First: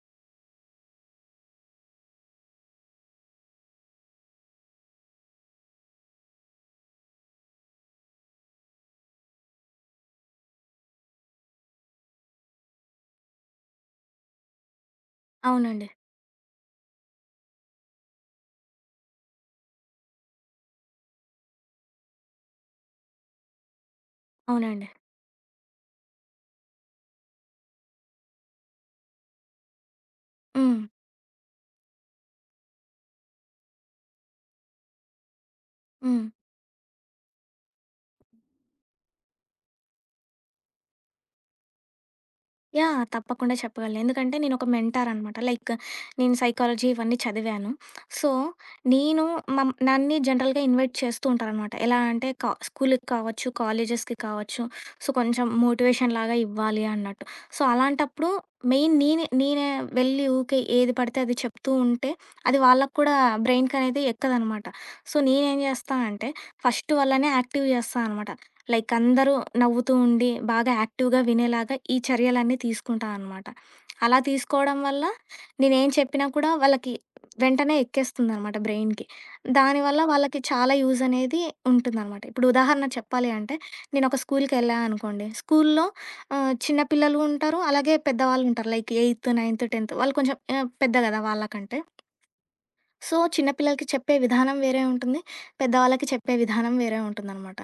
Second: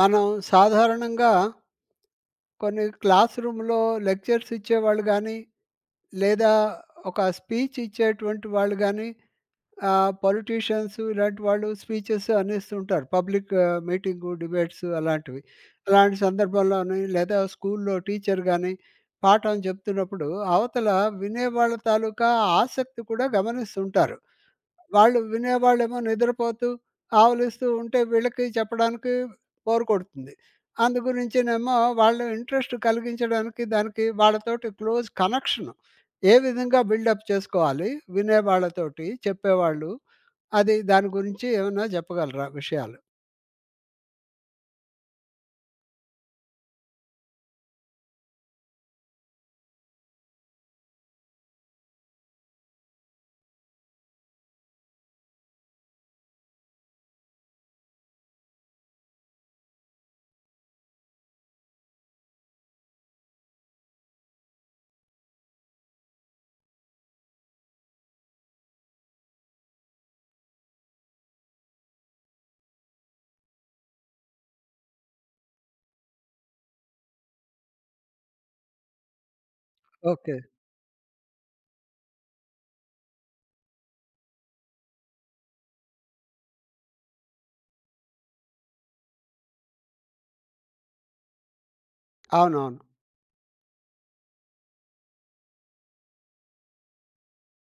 మనం సాధారణంగా కొన్ని క్లాస్ రూమ్‌లో లెక్చర్స్ ఇచ్చేవాళ్ళు గానీ, లేదా ఒక స్పీచ్ ఇచ్చేటువంటి వాళ్ళు గానీ, పొలిటీషియన్స్ ఇలాంటి వాళ్ళు స్పీచెస్ అనేస్తుంటారు. పబ్లిక్ మీటింగు, డిబేట్స్ అలాంటివి. అవునండి. అలాంటి సందర్భంలోని లేదా స్కూల్లో టీచర్ గానీ, పాఠం చెప్తున్నప్పుడు అవతల వినేవాళ్ళ తాలూకా ఆసక్తి కూడా గమనిస్తుంటారు. అవునండి. వాళ్ళు వినేవాళ్ళేమో నిద్రపోతూ, ఆవులిస్తూ ఉంటే వీళ్ళకి చెప్పడానికి బోర్ కొడుతుంది. హ్మ్. అందు గురించినేమో వాళ్ళు ఇంట్రెస్ట్ కలిగించడానికి దానికి వాళ్ళతోటి క్లోజ్ కనెక్షన్ హ్మ్. ఏ విధంగా బిల్డప్ చేసుకోవాలి వినేవాళ్ళతోటి, చెప్పేవాళ్ళు, అది దాని గురించి ఏమన్నా చెప్పగలరా విషయాలు? యాహ్! తప్పకుండా చెప్పగలను. ఎందుకంటే నేనొక మెంటార్ అనమాట. లైక్ నేను సైకాలజీ ఇవన్నీ చదివాను. సో, నేను నన్ని జనరల్‌గా ఇన్వైట్ చేస్తూ ఉంటారనమాట. ఎలా అంటే స్కూలుకి కావచ్చు, కాలేజెస్‌కి కావచ్చు. సో, కొంచెం మోటివేషన్ లాగా ఇవ్వాలి అన్నట్టు. సో, అలాంటప్పుడు మెయిన్ నేనే నేనే వెళ్ళి ఊకే ఏది పడితే అది చెప్తూ ఉంటే అది వాళ్ళకి కూడా బ్రెయిన్‌కనేది ఎక్కదనమాట. సో, నేనేం జేస్తా అంటే ఫస్ట్ వాళ్ళని యాక్టివ్ జేస్తా అనమాట. లైక్ అందరూ నవ్వుతూ ఉండి, బాగా యాక్టివ్‌గా వినేలాగా ఈ చర్యలన్నీ తీసుకుంటా అనమాట. అలా తీసుకోవడం వల్ల నేనేం చెప్పినా కూడా వాళ్ళకి వెంటనే ఎక్కేస్తుందనమాట బ్రెయిన్‌కి. దానివల్ల ఓకే. వాళ్ళకి చాలా యూజ్ అనేది ఉంటుందనమాట. ఇప్పుడు ఉదాహరణ చెప్పాలి అంటే, నేనొక స్కూల్‌కెళ్ళా అనుకోండి. స్కూల్‌లో చిన్న పిల్లలు ఉంటారు, అలాగే పెద్దవాళ్ళు ఉంటారు. లైక్ ఎయిత్, నైన్త్, 10థ్ వాళ్ళు కొంచెం పెద్ద గదా! వాళ్ళకంటే. అవునవును. సో, చిన్న పిల్లలకి చెప్పే విధానం వేరే ఉంటుంది. పెద్దవాళ్ళకి చెప్పే విధానం వేరే ఉంటుందనమాట.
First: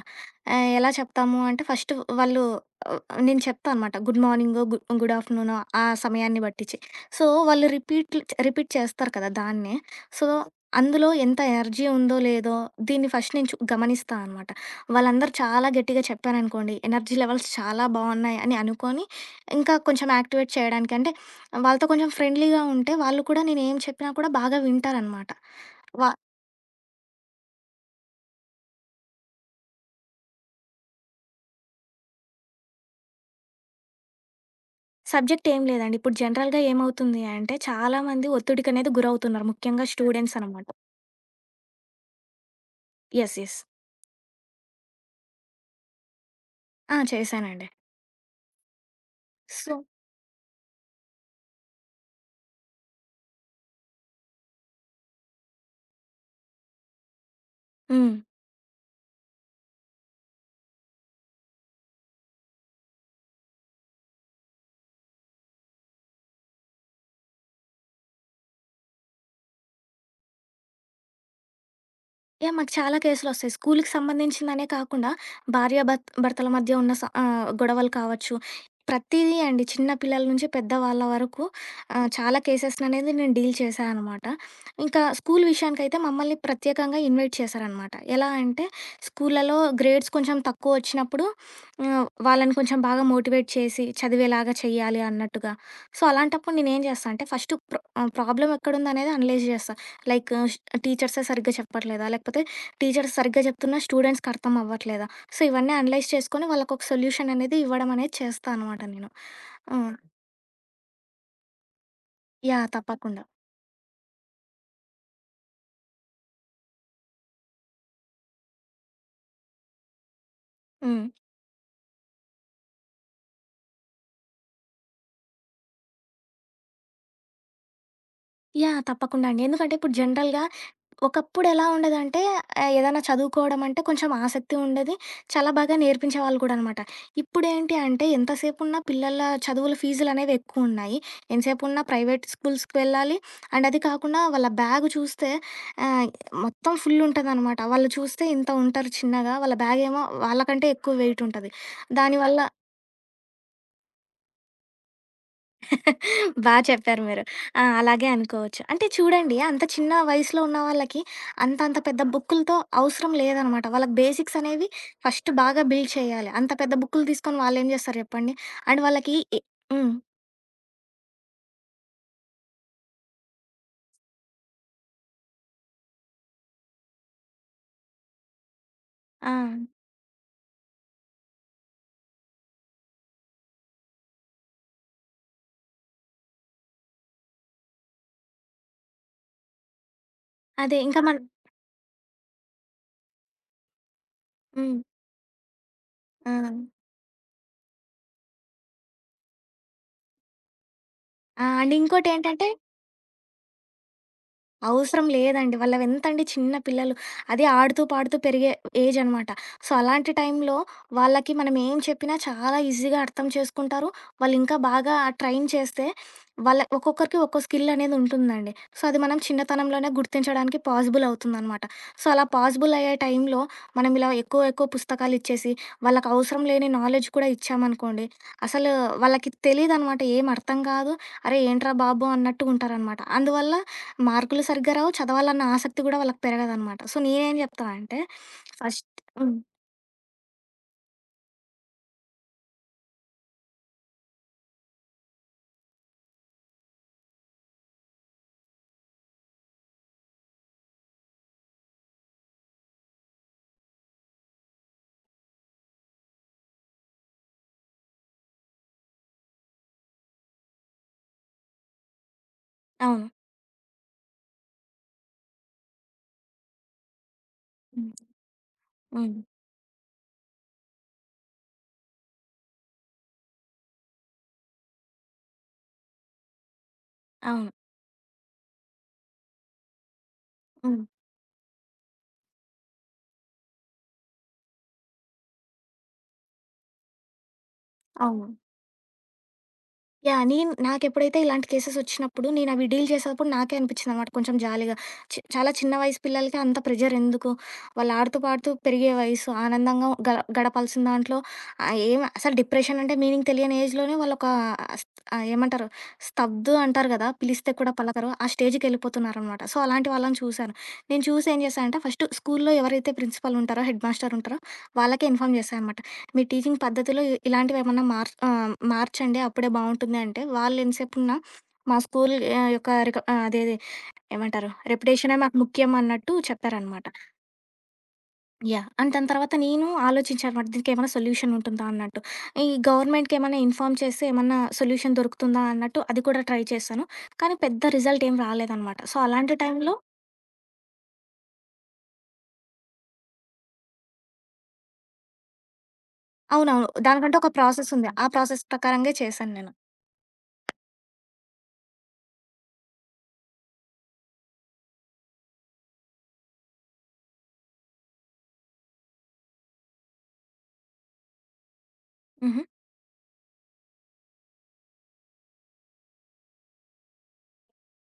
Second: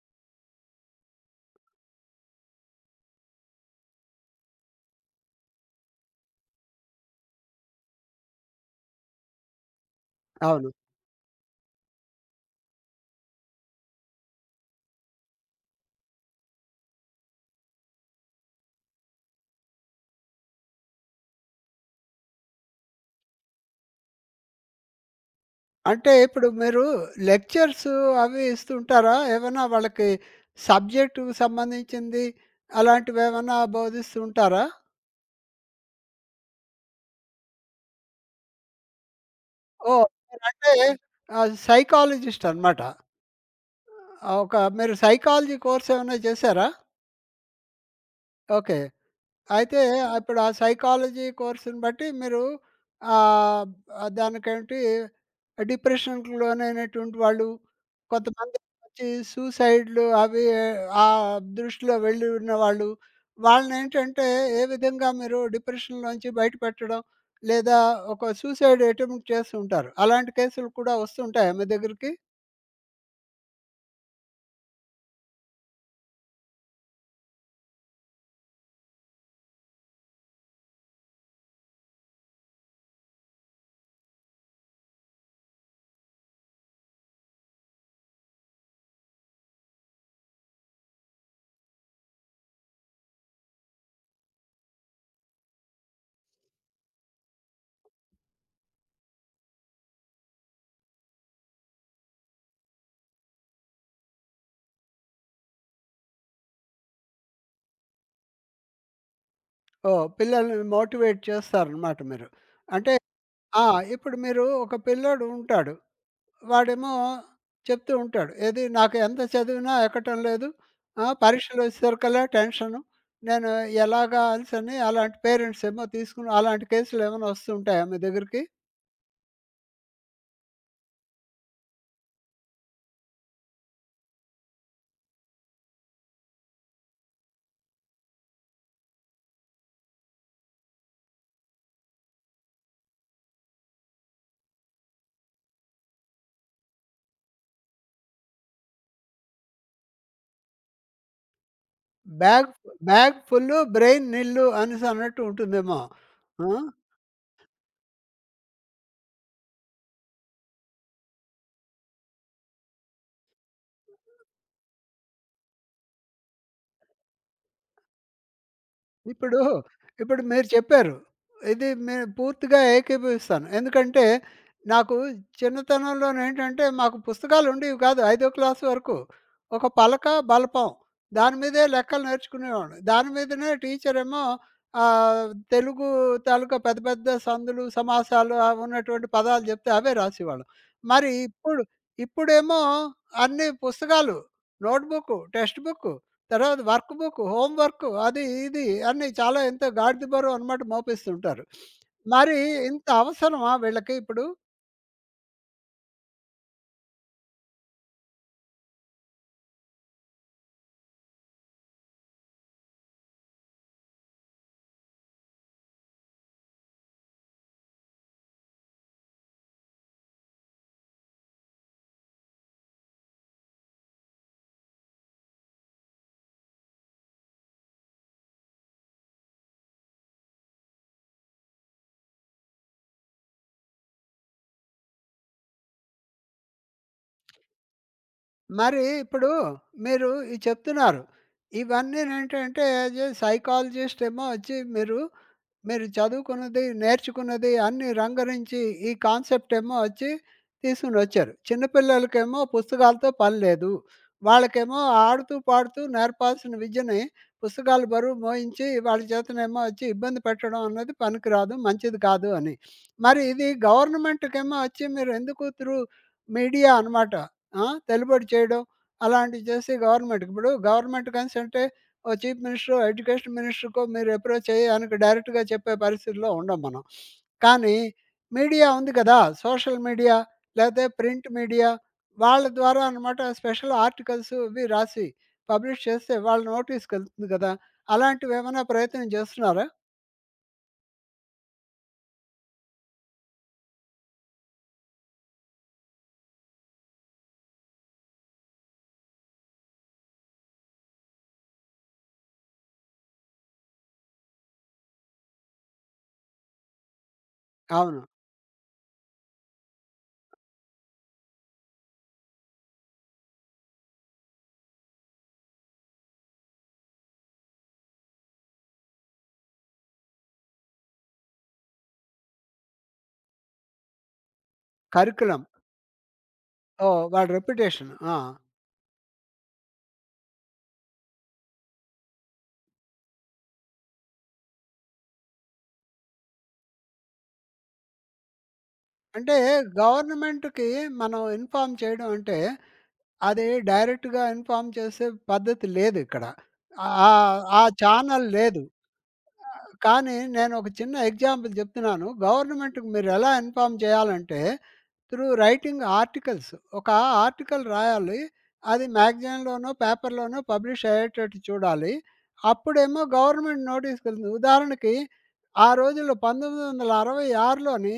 ఎలా చెప్తాము అంటే ఫస్ట్ వాళ్ళు ఆహ్, నేను చెప్తా అనమాట. గుడ్ మార్నింగో, గుడ్ ఆఫ్టర్‌నూనో ఆ సమయాన్ని బట్టిచ్చి. సో, వాళ్ళు రిపీట్ చేస్తారు కదా! దాన్నే. సో, అవును. అందులో ఎంత ఎనర్జీ ఉందో లేదో దీన్ని ఫస్ట్ నేను గమనిస్తా అనమాట. వాళ్ళందరూ చాలా గట్టిగా చెప్పారనుకోండి, ఎనర్జీ లెవెల్స్ చాలా బావున్నాయి అని అనుకోని, ఇంకా కొంచెం యాక్టివేట్ చేయడానికి అంటే వాళ్ళతో కొంచెం ఫ్రెండ్లీగా ఉంటే వాళ్ళు కూడా నేనేం చెప్పినా కూడా బాగా వింటారనమాట. వ అంటే ఇప్పుడు మీరు లెక్చర్స్ అవి ఇస్తుంటారా? ఏమన్నా వాళ్ళకి సబ్జెక్టుకి సంబంధించింది అలాంటివేమన్నా బోధిస్తూ ఉంటారా? సబ్జెక్ట్ ఏం లేదండి. ఇప్పుడు జనరల్‌గా ఏమవుతుంది అంటే, చాలామంది ఒత్తిడికనేది గురవుతున్నారు. ముఖ్యంగా హ్మ్. ఓహ్! స్టూడెంట్స్ అనమాట. మీరంటే సైకాలజిస్ట్ అనమాట. యెస్. యెస్. ఒక మీరు సైకాలజీ కోర్స్ ఏమైనా చేశారా? ఆ! చేశానండి. ఓకే. అయితే సో ఇప్పుడు ఆ సైకాలజీ కోర్స్‌ని బట్టి మీరు ఆహ్, దానికేంటి డిప్రెషన్‌కి లోనైనటువంటి వాళ్ళు, హ్మ్. కొంతమంది వచ్చి సూసైడ్‌లు అవి ఆ దృష్టిలో వెళ్ళి ఉన్నవాళ్ళు, వాళ్ళనేంటంటే ఏ విధంగా మీరు డిప్రెషన్‌లోంచి బయటపెట్టడం, లేదా ఒక సూసైడ్ అటెంప్ట్ చేస్తుంటారు. అలాంటి కేసులు కూడా వస్తుంటాయా మీ దగ్గరికి? యాహ్! మాకు చాలా కేసులొస్తాయి. స్కూలుకి సంబంధించిందనే కాకుండా భార్య భర్తల మధ్య ఉన్న గొడవలు కావచ్చు. ప్రతీదీ అండి. చిన్న పిల్లల నుంచి పెద్దవాళ్ళ వరకు చాలా కేసెస్‌ననేది నేను డీల్ చేశా అనమాట. ఇంకా స్కూలు విషయానికైతే మమ్మల్ని ప్రత్యేకంగా ఇన్వైట్ చేశారనమాట. ఎలా అంటే స్కూళ్ళలో గ్రేడ్స్ కొంచెం తక్కువొచ్చినప్పుడు వాళ్ళని కొంచెం బాగా మోటివేట్ చేసి చదివేలాగా చెయ్యాలి అన్నట్టుగా. సో, అలాంటప్పుడు నేనేం చేస్తా అంటే ఫస్టు ప్రాబ్లమ్ ఎక్కడుందనేది అనలైజ్ చేస్తా. లైక్ టీచర్సే సరిగ్గా చెప్పట్లేదా? లేకపోతే టీచర్స్ సరిగ్గా చెప్తున్నా స్టూడెంట్స్‌కి అర్థం అవ్వట్లేదా? సో, ఇవన్నీ అనలైజ్ చేసుకొని వాళ్ళకొక సొల్యూషన్ అనేది ఇవ్వడం అనేది చేస్తా అనమాట నేను. హ్మ్. ఓహ్! పిల్లల్ని మోటివేట్ చేస్తారనమాట మీరు. యాహ్! అంటే తప్పకుండా. ఆ! ఇప్పుడు మీరు ఒక పిల్లోడు ఉంటాడు. వాడేమో చెప్తూ ఉంటాడు. ఏది నాకు ఎంత చదివినా ఎక్కటం లేదు. హ్మ్. ఆ! పరీక్షలొచ్చేసరికల్లా టెన్షను. నేను ఎలాగా అనేసని అలాంటి పేరెంట్స్ ఏమో తీసుకుని అలాంటి కేసులు ఏమైనా వస్తుంటాయా మీ దగ్గరికి? యాహ్! తప్పకుండా అండి. ఎందుకంటే ఇప్పుడు జనరల్‌గా ఒకప్పుడు ఎలా ఉండేదంటే ఏదైనా చదువుకోవడం అంటే కొంచెం ఆసక్తి ఉండేది. చాలా బాగా నేర్పించేవాళ్ళు కూడా అనమాట. ఇప్పుడేంటి అంటే ఎంతసేపున్నా పిల్లల చదువుల ఫీజులనేవి ఎక్కువున్నాయి. ఎంతసేపున్నా ప్రైవేట్ స్కూల్స్‌కి వెళ్ళాలి. అండ్ అది కాకుండా వాళ్ళ బ్యాగ్ చూస్తే ఆహ్, మొత్తం ఫుల్ ఉంటదనమాట. వాళ్ళు చూస్తే ఇంత ఉంటారు చిన్నగా. వాళ్ళ బ్యాగేమో వాళ్ళకంటే ఎక్కువ వెయిట్ ఉంటది. దానివల్ల బ్యాగ్ బ్యాగ్ ఫుల్లు బ్రెయిన్ నిల్లు అనేసి అన్నట్టు ఉంటుందేమో. ఆ! బా చెప్పారు మీరు. ఆ! అలాగే అనుకోవచ్చు. అంటే చూడండి అంత చిన్న వయసులో ఉన్న వాళ్ళకి అంత అంత పెద్ద బుక్కులతో అవసరం లేదనమాట. వాళ్ళకి బేసిక్స్ అనేవి ఫస్ట్ బాగా బిల్డ్ చేయాలి. అంత పెద్ద బుక్కులు తీసుకొని వాళ్ళేం చేస్తారు చెప్పండి? అండ్ వాళ్ళకి ఇప్పుడు, హ్మ్. ఇప్పుడు మీరు చెప్పారు. ఇది నేను పూర్తిగా ఏకీభవిస్తాను. ఎందుకంటే, నాకు చిన్నతనంలోనేంటంటే, మాకు పుస్తకాలు ఉండేవి కాదు ఐదో క్లాస్ వరకు. ఆ! ఒక పలక, బలపం దాని మీదే లెక్కలు నేర్చుకునేవాళ్ళం. దాని మీదనే టీచరేమో ఆహ్, తెలుగు తాలూకా పెద్ద పెద్ద సందులు, సమాసాలు అవి ఉన్నటువంటి పదాలు చెప్తే అవే రాసేవాళ్ళం. అదే ఇంకా మరి మన ఇప్పుడు ఇప్పుడేమో అన్ని పుస్తకాలు, హ్మ్. నోట్‌బుక్కు, టెక్స్ట్ బుక్కు ఆ! తర్వాత వర్క్ బుక్, హోమ్ వర్క్ అది, ఇది అన్నీ చాలా ఎంతో గాడిద బరువు అనమాట మోపిస్తుంటారు. ఆ! అండ్ మరి ఇంకోటేంటంటే ఇంత అవసరమా వీళ్ళకి ఇప్పుడు? అవసరం లేదండి. వాళ్ళవెంతండి చిన్న పిల్లలు. అది ఆడుతూ, పాడుతూ పెరిగే ఏజనమాట. సో, అలాంటి టైంలో వాళ్ళకి మనం ఏం చెప్పినా చాలా ఈజీగా అర్థం చేసుకుంటారు. వాళ్ళింకా బాగా ట్రైన్ చేస్తే వాళ్ళ ఒక్కొక్కరికి ఒక్కో స్కిల్లనేదుంటుందండి. సో, అది మనం చిన్నతనంలోనే గుర్తించడానికి పాసిబుల్ అవుతుందనమాట. సో, అలా పాసిబుల్ అయ్యే టైంలో మనం ఇలా ఎక్కువ, ఎక్కువ పుస్తకాలిచ్చేసి వాళ్ళకవసరం లేని నాలెడ్జ్ కూడా ఇచ్చామనుకోండి, అసలు వాళ్ళకి తెలీదనమాట. ఏం అర్థం కాదు. అరే! ఏంట్రా బాబు అన్నట్టు ఉంటారనమాట. అందువల్ల మార్కులు సరిగ్గా రావు. చదవాలన్న ఆసక్తి గూడా వాళ్ళకి పెరగదనమాట. సో, నేనేం జెప్తా అంటే మరి ఫస్ట్ ఇప్పుడు హ్మ్. మీరు ఇది చెప్తున్నారు. ఇవన్నీనేంటంటే, అది సైకాలజిస్ట్ ఏమో వచ్చి మీరు మీరు చదువుకున్నది, నేర్చుకున్నది అన్నీ రంగరించి ఈ కాన్సెప్ట్ ఏమో వచ్చి తీసుకొని వచ్చారు. చిన్న పిల్లలకేమో పుస్తకాలతో పని లేదు. వాళ్ళకేమో ఆడుతూ, పాడుతూ నేర్పాల్సిన విద్యని పుస్తకాలు బరువు మోయించి వాళ్ళ చేతనేమో వచ్చి ఇబ్బంది పెట్టడం అన్నది పనికిరాదు, మంచిది కాదు అని. అవును. మరి ఇది గవర్నమెంట్‌కేమో వచ్చి మీరు ఎందుకు త్రూ మీడియా అనమాట. ఆ! హ్మ్. తెలుబడి చేయడం హ్మ్. అలాంటివి చేసి గవర్నమెంట్‌కి ఇప్పుడు గవర్నమెంట్ కన్సంటే ఓ చీఫ్ మినిస్టరో, ఎడ్యుకేషన్ మినిస్టర్‌కో మీరు అప్రోచ్ అయ్యి ఆయనకి డైరెక్ట్‌గా చెప్పే పరిస్థితిలో ఉండం మనం. అవును. కానీ మీడియా ఉంది కదా! సోషల్ మీడియా హ్మ్. లేతే ప్రింట్ మీడియా వాళ్ళ ద్వారా అనమాట స్పెషల్ ఆర్టికల్స్ ఇవి రాసి పబ్లిష్ చేస్తే వాళ్ళ నోటీస్‌కెళ్తుంది కదా! అవును. అలాంటివేమైనా ప్రయత్నం చేస్తున్నారా? యాహ్! నేను నాకెప్పుడైతే ఇలాంటి కేసెస్ వచ్చినప్పుడు నేను అవి డీల్ చేసేటప్పుడు నాకే అనిపించిందనమాట కొంచెం జాలీగా. చాలా చిన్న వయసు పిల్లలకి అంత ప్రెషర్ ఎందుకు? వాళ్ళు ఆడుతూ పాడుతూ పెరిగే వయసు. ఆనందంగా గడపాల్సిన దాంట్లో ఏం అసలు డిప్రెషన్ అంటే మీనింగ్ తెలియని ఏజ్‌లోనే వాళ్ళొక స్ ఏమంటారు స్తబ్దు అంటారు కదా! పిలిస్తే కూడా అవును. పలకరు. ఆ స్టేజ్‌కెళ్ళిపోతున్నారనమాట. సో, అలాంటి వాళ్ళని చూశాను. నేను చూసి ఏం చేశానంటే ఫస్ట్ స్కూల్‌లో ఎవరైతే ప్రిన్సిపల్ ఉంటారో, హెడ్ మాస్టర్ ఉంటారో వాళ్ళకే ఇన్ఫార్మ్ చేశా అనమాట. మీ టీచింగ్ పద్ధతిలో ఇలాంటివి ఏమన్నా మార్చండి అప్పుడే బావుంటుంది అంటే, వాళ్ళు ఎంతసేపున్నా మా స్కూల్ యొక్క అదేది ఏమంటారు రెప్యుటేషనే మాకు కరిక్యులమ్. ముఖ్యం అన్నట్టు చెప్పారనమాట. ఓహ్! వాళ్ళ రెప్యుటేషన్. ఆ! యాహ్! అండ్ దాని తర్వాత నేను ఆలోచించానమాట దీనికేమైనా సొల్యూషన్ ఉంటుందా అన్నట్టు. ఈ గవర్నమెంట్‌కేమైనా ఇన్ఫార్మ్ చేస్తే ఏమన్నా సొల్యూషన్ దొరుకుతుందా అన్నట్టు అది కూడా ట్రై చేశాను. కానీ పెద్ద రిజల్ట్ ఏం రాలేదనమాట. సో, అలాంటి అంటే టైంలో గవర్నమెంట్‌కి మనం ఇన్ఫార్మ్ చేయడం అంటే అది డైరెక్ట్‌గా ఇన్ఫార్మ్ చేసే పద్ధతి లేదిక్కడ. అవునవును. ఆహ్, ఆ దానికంటే ఒక ఆ ప్రాసెస్ ఉంది. ఆ ఛానల్ ప్రాసెస్ లేదు. ప్రకారంగే చేశాను ఆ! నేను. కానీ నేనొక చిన్న ఎగ్జాంపుల్ చెప్తున్నాను. గవర్నమెంట్‌కి మీరెలా ఇన్ఫార్మ్ చేయాలంటే, త్రూ రైటింగ్ ఆర్టికల్స్. ఒక ఆర్టికల్ రాయాలి. అది మ్యాగజైన్‌లోనో, పేపర్‌లోనో పబ్లిష్ అయ్యేటట్టు చూడాలి. హుహు. అప్పుడేమో గవర్నమెంట్ నోటీస్‌కెళ్తుంది. ఉదాహరణకి ఆ రోజుల్లో 1966లోని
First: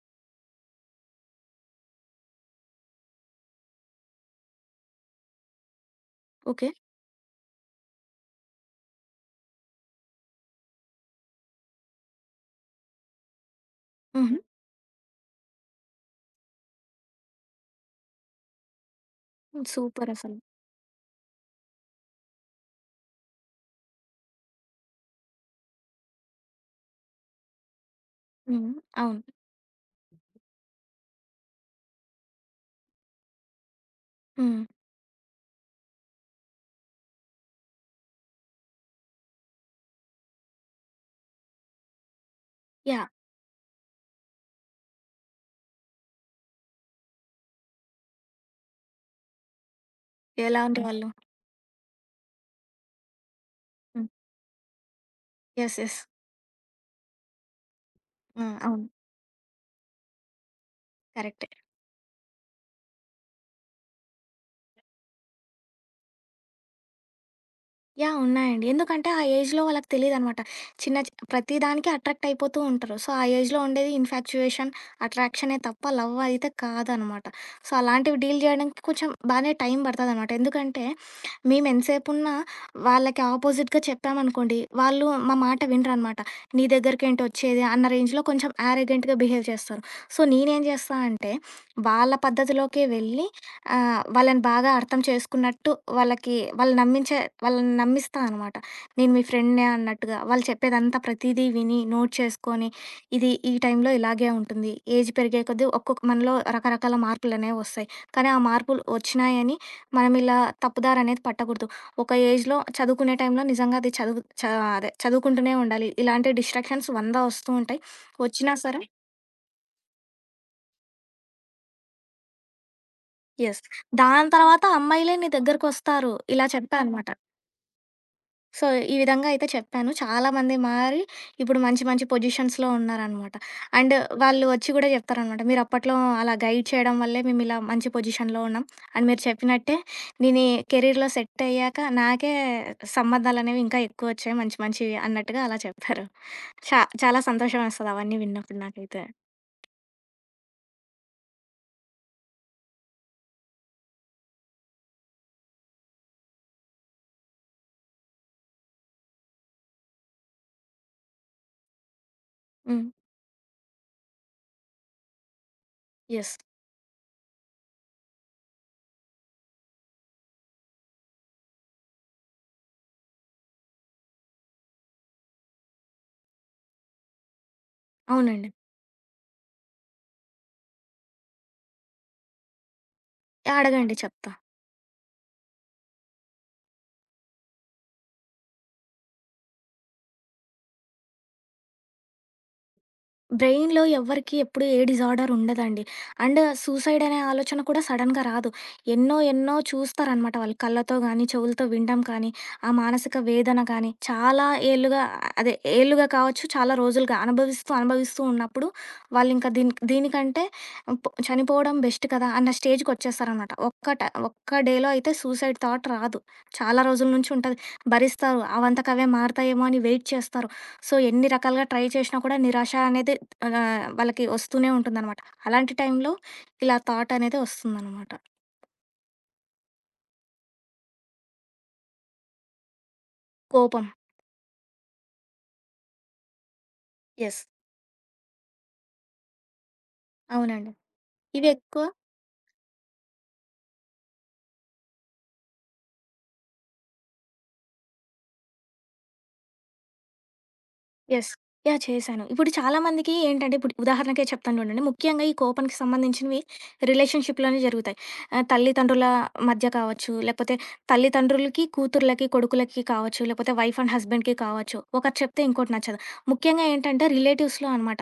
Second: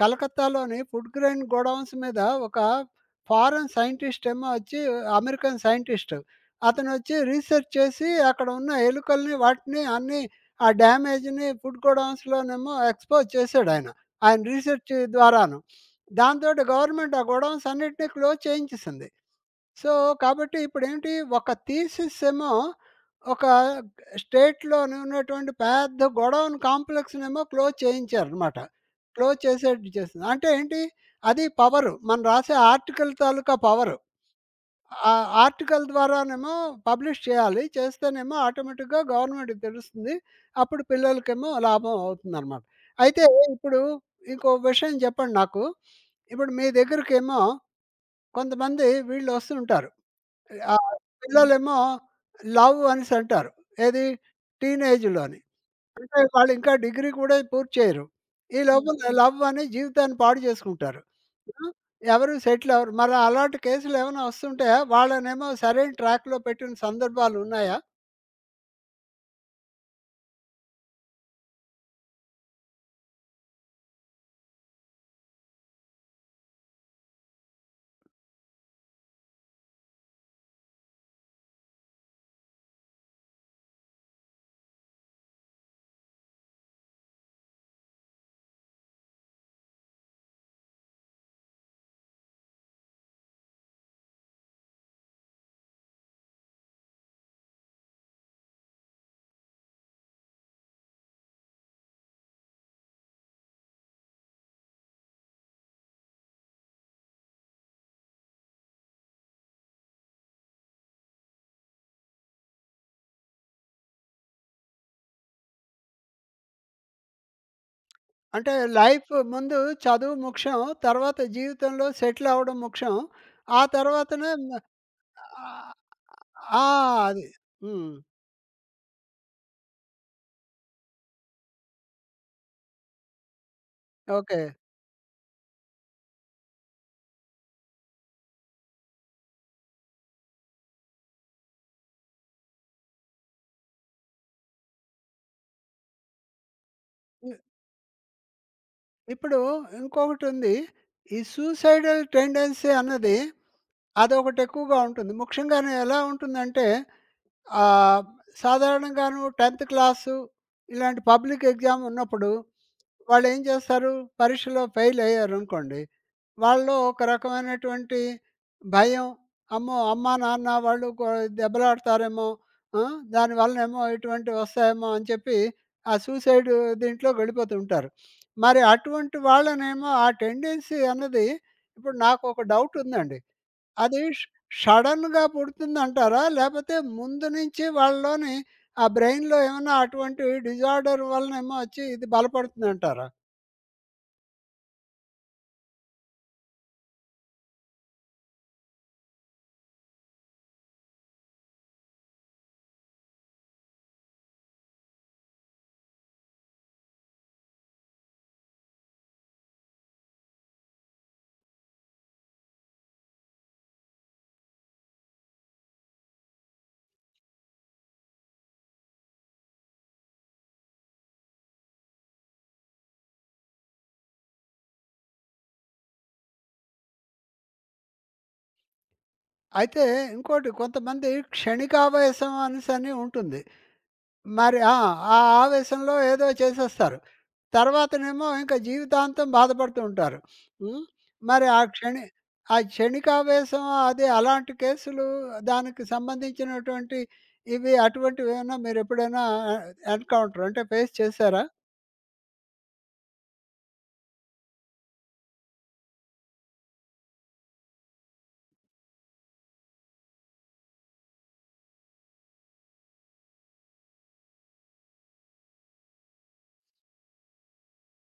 కలకత్తాలోని ఫుడ్ గ్రెయిన్ గోడౌన్స్ మీద ఒక ఫారెన్ సైంటిస్ట్ ఏమో వచ్చి అమెరికన్ సైంటిస్ట్ ఓకే. అతనొచ్చి రీసెర్చ్ చేసి అక్కడ ఉన్న ఎలుకల్ని, వాటిని అన్నీ ఆ డ్యామేజ్‌ని ఫుడ్ గోడౌన్స్‌లోనేమో ఎక్స్‌పోజ్ చేసాడాయన. ఆయన హుహు. ఆయన రీసెర్చ్ ద్వారాను. దాంతోటి గవర్నమెంట్ ఆ గోడౌన్స్ అన్నిటిని క్లోజ్ చేయించేసింది. సో, సూపరసలు. కాబట్టి ఇప్పుడేంటి ఒక థీసిస్ ఏమో ఒక స్టేట్‌లోని ఉన్నటువంటి పెద్ద గోడౌన్ కాంప్లెక్స్‌నేమో క్లోజ్ చేయించారనమాట. హ్మ్. అవును. క్లోజ్ చేసేట్టు చేసింది. అంటే ఏంటి? అది పవరు. మనం రాసే ఆర్టికల్ తాలూకా పవరు. హ్మ్. ఆ ఆర్టికల్ ద్వారానేమో పబ్లిష్ చేయాలి. చేస్తేనేమో ఆటోమేటిక్‌గా గవర్నమెంట్‌కి తెలుస్తుంది. అప్పుడు పిల్లలకేమో లాభం అవుతుందనమాట. యాహ్! అయితే ఇప్పుడు ఇంకో విషయం చెప్పండి నాకు. ఇప్పుడు మీ దగ్గరికేమో కొంతమంది వీళ్ళొస్తుంటారు. ఎలాంటి ఆహ్, హ్మ్. హ్మ్. వాళ్ళు? పిల్లలేమో లవ్ అనేసి అంటారు. ఏది హ్మ్. టీనేజ్‌లోని. యెస్. యెస్. అంటే వాళ్ళు ఇంకా డిగ్రీ కూడా పూర్తి చేయరు. హ్మ్. ఈ అవును. లోపల లవ్ అని జీవితాన్ని పాడు చేసుకుంటారు. కరెక్టే. ఆ! ఎవరు సెటిల్ అవ్వరు. మరి అలాంటి కేసులు ఏమైనా వస్తుంటాయా? వాళ్ళనేమో సరైన ట్రాక్‌లో పెట్టిన సందర్భాలు ఉన్నాయా? యాహ్! ఉన్నాయండి. ఎందుకంటే ఆ ఏజ్‌లో వాళ్ళకి తెలీదనమాట. చిన్న ప్రతి దానికి అట్రాక్ట్ అయిపోతూ ఉంటారు. సో, ఆ ఏజ్‌లో ఉండేది ఇన్‌ఫాక్చుయేషన్, అట్రాక్షనే తప్ప లవ్ అయితే కాదనమాట. సో, అలాంటివి డీల్ జేయడానికి కొంచెం బానే టైం పడతదనమాట. ఎందుకంటే మేమెంతసేపున్నా వాళ్ళకి ఆపోజిట్‌గా చెప్పామనుకోండి, వాళ్ళు మా మాట వినరనమాట. నీ దగ్గరికేంటి వచ్చేది అన్న రేంజ్‌లో కొంచెం యారగెంట్‌గా బిహేవ్ చేస్తారు. సో, నేనేం జేస్తా అంటే వాళ్ళ పద్ధతిలోకే వెళ్ళి ఆ! వాళ్ళని బాగా అర్థం చేసుకున్నట్టు వాళ్ళకి వాళ్ళు నమ్మించే వాళ్ళని నమ్మిస్తా అనమాట. నేను మీ ఫ్రెండ్‌నే అన్నట్టుగా. వాళ్ళు చెప్పేదంతా ప్రతీదీ విని, నోట్ చేసుకొని, ఇది ఈ టైంలో ఇలాగే ఉంటుంది. ఏజ్ పెరిగే కొద్దీ ఒక్కొక్క మనలో రకరకాల మార్పులనేవి వస్తాయి. కానీ ఆ మార్పులు వచ్చినాయని మనం ఇలా తప్పుదారనేది పట్టకూడదు. ఒక ఏజ్‌లో చదువుకునే టైంలో నిజంగా అది చదువు చ అదే చదువుకుంటూనే ఉండాలి. ఇలాంటి డిస్ట్రాక్షన్స్ 100 వస్తూ ఉంటాయి. వచ్చినా అంటే సరే లైఫ్ ముందు చదువు ముఖ్యం. తర్వాత జీవితంలో సెటిల్ అవ్వడం ముఖ్యం. యెస్. ఆ తర్వాతనే దాని మ తర్వాత అమ్మాయిలే నీ ఆహ్, దగ్గరకొస్తారు. ఇలా ఆ! చెప్పా అనమాట. అది. హ్మ్. సో, ఈ విధంగా అయితే చెప్పాను. చాలామంది మారి ఇప్పుడు మంచి మంచి పొజిషన్స్‌లో ఉన్నారనమాట. And okay. వాళ్ళు వచ్చి కూడా చెప్తారనమాట. "మీరప్పట్లో అలా గైడ్ చేయడం వల్లే మేమిలా మంచి పొజిషన్‌లో ఉన్నాం. అండ్ మీరు చెప్పినట్టే నేను ఈ కెరీర్‌లో సెట్ అయ్యాక నాకే సంబంధాలనేవి ఇంకా ఎక్కువొచ్చాయి మంచి మంచివి" అన్నట్టుగా అలా చెప్పారు. చాలా ఇ సంతోషమేస్తది అవన్నీ విన్నప్పుడు నాకైతే. ఇప్పుడు ఇంకొకటుంది. ఈ సూసైడల్ టెండెన్సీ అన్నది అదొకటి ఎక్కువగా ఉంటుంది. ముఖ్యంగాను ఎలా ఉంటుందంటే ఆహ్, సాధారణంగాను 10థ్ క్లాసు ఇలాంటి పబ్లిక్ ఎగ్జామ్ ఉన్నప్పుడు హ్మ్. వాళ్ళేం చేస్తారు? పరీక్షలో ఫెయిల్ అయ్యారనుకోండి, యెస్. వాళ్ళలో ఒక రకమైనటువంటి భయం, అమ్మో! అమ్మా, నాన్న వాళ్ళు కొ దెబ్బలాడతారేమో, ఆ! దానివల్లనేమో ఇటువంటివి వస్తాయేమో అని చెప్పి ఆ సూసైడ్ దీంట్లోకి వెళ్ళిపోతూ ఉంటారు. అవునండి. మరి అటువంటి వాళ్ళనేమో ఆ టెండెన్సీ అన్నది ఇప్పుడు నాకొక డౌట్ ఉందండి. అడగండి అది ష్ చెప్తా. సడెన్‌గా పుడుతుందంటారా? లేపోతే ముందు నుంచి వాళ్ళలోని ఆ బ్రెయిన్‌లో ఏమన్నా అటువంటి డిజార్డర్ వలనేమో వచ్చి ఇది బలపడుతుందంటారా? బ్రెయిన్‌లో ఎవ్వరికీ ఎప్పుడు ఏ డిజార్డర్ ఉండదండి. అండ్ సూసైడ్ అనే ఆలోచన కూడా సడెన్‌గా రాదు. ఎన్నో ఎన్నో చూస్తారనమాట వాళ్ళు కళ్ళతో గానీ, చెవులతో వినడం కానీ, ఆ మానసిక వేదన కానీ, చాలా ఏళ్లుగా అదే ఏళ్లుగా కావచ్చు, చాలా రోజులుగా అనుభవిస్తూ, అనుభవిస్తూ ఉన్నప్పుడు వాళ్ళింకా దీని దీనికంటే చనిపోవడం బెస్ట్ కదా! అన్న స్టేజ్‌కొచ్చేస్తారనమాట. ఒక్క డేలో అయితే సూసైడ్ థాట్ రాదు. చాలా రోజుల నుంచి ఉంటది. భరిస్తారు. అవంతకవే మారతాయేమో అని వెయిట్ చేస్తారు. సో, ఎన్ని రకాలుగా ట్రై చేసినా కూడా నిరాశ అనేది అలా వాళ్ళకి వస్తూనే ఉంటుందనమాట. అలాంటి టైంలో ఇలా థాట్ అనేది వస్తుందనమాట. అయితే ఇంకోటి కొంతమంది క్షణికావేశం అనేసని ఉంటుంది. కోపం. మరి ఆ! ఆ ఆవేశంలో ఏదో చేసేస్తారు. యెస్. తర్వాతనేమో ఇంక జీవితాంతం బాధపడుతూ ఉంటారు. అవునండి. హ్మ్. మరి ఆ ఇవెక్కువ క్షణి ఆ క్షణికావేశం అది అలాంటి కేసులు దానికి సంబంధించినటువంటి ఇవి అటువంటివేమన్నా మీరెప్పుడైనా ఆహ్, ఎన్‌కౌంటర్ అంటే ఫేస్ యెస్. చేశారా? యాహ్! చేశాను. ఇప్పుడు చాలా మందికి ఏంటంటే ఇప్పుడు ఉదాహరణకే చెప్తాను చూడండి. ముఖ్యంగా ఈ కోపానికి సంబంధించినవి రిలేషన్‌షిప్‌లోనే జరుగుతాయి. తల్లిదండ్రుల మధ్య కావచ్చు, లేకపోతే తల్లిదండ్రులకి, కూతుర్లకి, కొడుకులకి కావచ్చు, లేకపోతే వైఫ్ అండ్ హస్బెండ్‌కి కావచ్చు. ఒకటి చెప్తే ఇంకోటి నచ్చదు. ముఖ్యంగా ఏంటంటే రిలేటివ్స్‌లో అనమాట.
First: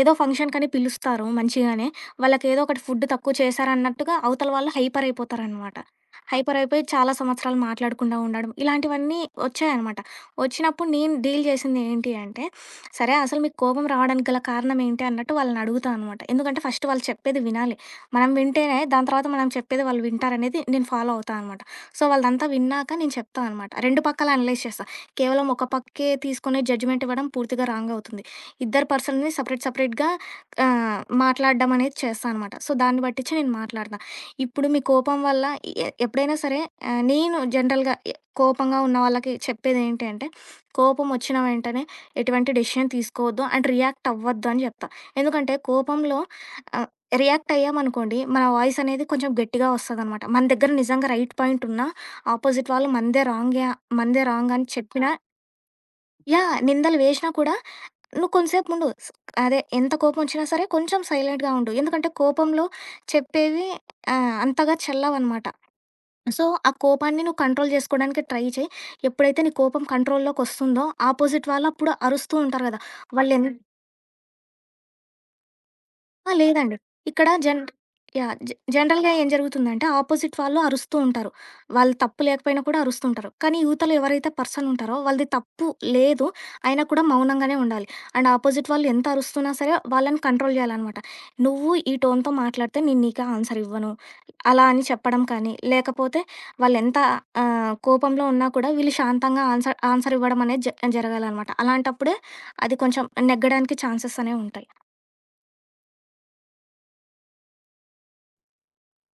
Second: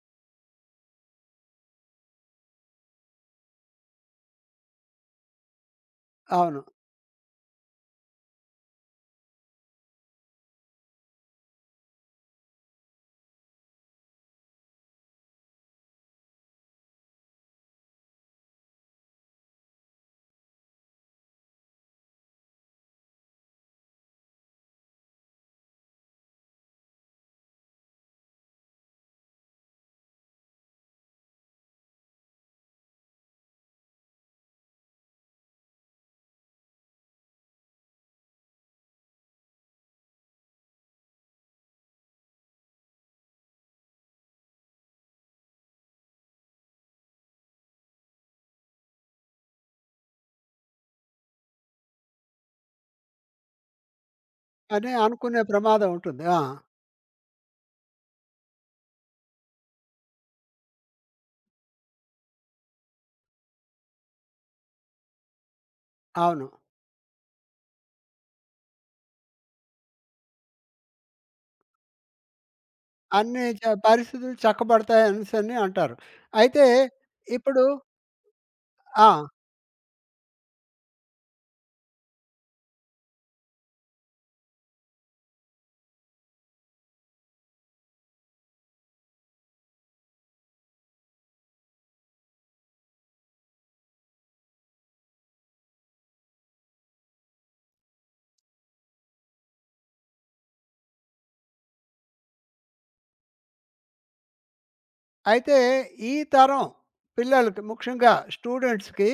ఏదో ఫంక్షన్‌కని పిలుస్తారు మంచిగానే. వాళ్ళకేదో ఒకటి ఫుడ్ తక్కువ చేశారన్నట్టుగా అవతల వాళ్ళు హైపర్ అయిపోతారనమాట. హైపర్ అవును. అయిపోయి చాలా సంవత్సరాలు మాట్లాడకుండా ఉండడం, ఇలాంటివన్నీ వచ్చాయనమాట. వచ్చినప్పుడు నేను డీల్ చేసింది ఏంటి అంటే, సరే అసలు మీకు కోపం రావడానికి గల కారణం ఏంటి అన్నట్టు వాళ్ళని అడుగుతా అనమాట. ఎందుకంటే ఫస్ట్ వాళ్ళు చెప్పేది వినాలి. మనం వింటేనే దాని తర్వాత మనం చెప్పేది వాళ్ళు వింటారనేది నేను ఫాలో అవుతా అనమాట. సో, వాళ్ళదంతా విన్నాక నేను చెప్తా అనమాట. 2 పక్కల అనలైజ్ చేస్తా. కేవలం ఒక పక్కే తీసుకొని జడ్జిమెంట్ ఇవ్వడం పూర్తిగా రాంగ్ అవుతుంది. ఇద్దరు పర్సన్‌ని సెపరేట్‌గా మాట్లాడడం అనేది చేస్తా అనమాట. సో, దాన్ని బట్టిచ్చి నేను మాట్లాడతా. ఇప్పుడు మీ కోపం వల్ల ఎప్పుడైనా సరే నేను జనరల్‌గా కోపంగా ఉన్న వాళ్ళకి చెప్పేదేంటి అంటే కోపం వచ్చిన వెంటనే ఎటువంటి డెసిషన్ తీసుకోవద్దు అండ్ రియాక్ట్ అవ్వద్దు అని చెప్తా. ఎందుకంటే కోపంలో ఆహ్, రియాక్ట్ అయ్యామనుకోండి మన వాయిస్ అనేది కొంచెం గట్టిగా వస్తదనమాట. మన దగ్గర నిజంగా రైట్ పాయింట్ ఉన్నా ఆపోజిట్ వాళ్ళు మనదే రాంగ్ అని అని చెప్పినా అనుకునే ప్రమాదం ఉంటుంది. ఆ! యాహ్! నిందలు వేసినా కూడా నువ్వు కొంసేపు ఉండు. అదే ఎంత కోపం వచ్చినా సరే కొంచెం సైలెంట్‌గా ఉండు. ఎందుకంటే కోపంలో చెప్పేవి అంతగా చెల్లవనమాట. సో, అవును. ఆ కోపాన్ని నువ్వు కంట్రోల్ జేసుకోడానికి ట్రై చెయి. ఎప్పుడైతే నీ కోపం కంట్రోల్‌లోకొస్తుందో, ఆపోజిట్ వాళ్ళప్పుడు అరుస్తూ ఉంటారు గదా! అన్ని వాళ్ళెన్ హ్మ్. చ పరిస్థితులు చక్కబడతాయనేసని అంటారు. ఆ! అయితే లేదండి. ఇక్కడ జన్ ఇప్పుడు యాహ్! ఆ! జనరల్‌గా ఏం జరుగుతుందంటే, ఆపోజిట్ వాళ్ళు అరుస్తూ ఉంటారు. వాళ్ళు తప్పు లేకపోయినా కూడా అరుస్తూ ఉంటారు. కానీ యువతలో ఎవరైతే పర్సన్ ఉంటారో వాళ్ళది తప్పు లేదు, అయినా కూడా మౌనంగానే ఉండాలి. అండ్ ఆపోజిట్ వాళ్ళు ఎంత అరుస్తున్నా సరే వాళ్ళని కంట్రోల్ చేయాలనమాట. నువ్వు ఈ టోన్‌తో మాట్లాడితే నేను నీకు ఆన్సర్ ఇవ్వను. అలా అని చెప్పడం కానీ, లేకపోతే వాళ్ళెంత కోపంలో ఉన్నా కూడా వీళ్ళు శాంతంగా ఆన్సర్ ఆన్సర్ ఇవ్వడం అనేది జరగాలనమాట. అలాంటప్పుడే అది కొంచెం నెగ్గడానికి ఛాన్సెస్ అనేవి ఉంటాయి. అయితే ఈ తరం పిల్లలకి ముఖ్యంగా స్టూడెంట్స్‌కి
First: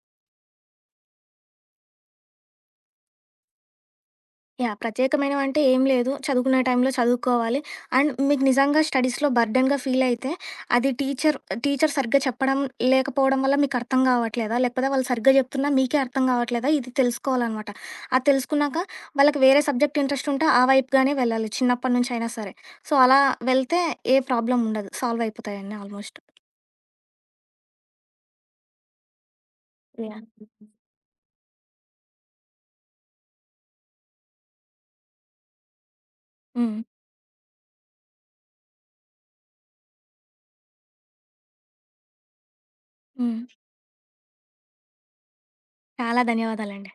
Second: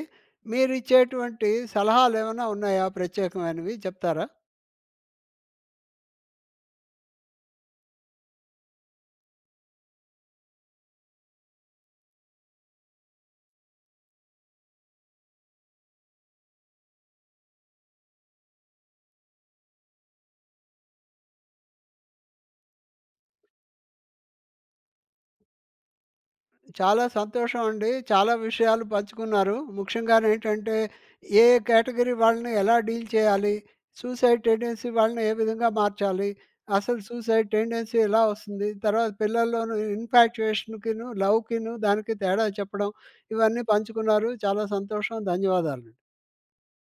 మీరిచ్చేటువంటి సలహాలేమైనా ఉన్నాయా ప్రత్యేకమైనవి చెప్తారా? యాహ్! ప్రత్యేకమైనవంటే ఏం లేదు. చదువుకునే టైంలో చదువుకోవాలి. అండ్ మీకు నిజంగా స్టడీస్‌లో బర్డెన్‌గా ఫీల్ అయితే, అది టీచర్ టీచర్ సరిగ్గా చెప్పడం లేకపోవడం వల్ల మీకు అర్థం కావట్లేదా? లేకపోతే వాళ్ళు సరిగ్గా చెప్తున్నా మీకే అర్థం కావట్లేదా? ఇది తెలుసుకోవాలనమాట. అది తెలుసుకున్నాక వాళ్ళకి వేరే సబ్జెక్ట్ ఇంట్రెస్ట్ ఉంటే ఆ వైపుగానే వెళ్ళాలి చిన్నప్పటి నుంచి అయినా సరే. సో, అలా వెళ్తే ఏ ప్రాబ్లమ్ ఉండదు. సాల్వ్ అయిపోతాయన్నీ ఆల్మోస్ట్. చాలా సంతోషం అండి. చాలా విషయాలు పంచుకున్నారు. యాహ్! ముఖ్యంగానేంటంటే ఏ కేటగరీ వాళ్ళని ఎలా డీల్ చేయాలి? సూసైడ్ టెండెన్సీ వాళ్ళని ఏ విధంగా మార్చాలి? హ్మ్. అసలు సూసైడ్ టెండెన్సీ ఎలా వస్తుంది? తర్వాత పిల్లల్లోను ఇన్ఫాక్చుయేషన్‌కిను, లవ్‌కిను దానికి తేడా చెప్పడం హ్మ్. ఇవన్నీ పంచుకున్నారు. చాలా సంతోషం. ధన్యవాదాలు. చాలా ధన్యవాదాలండి.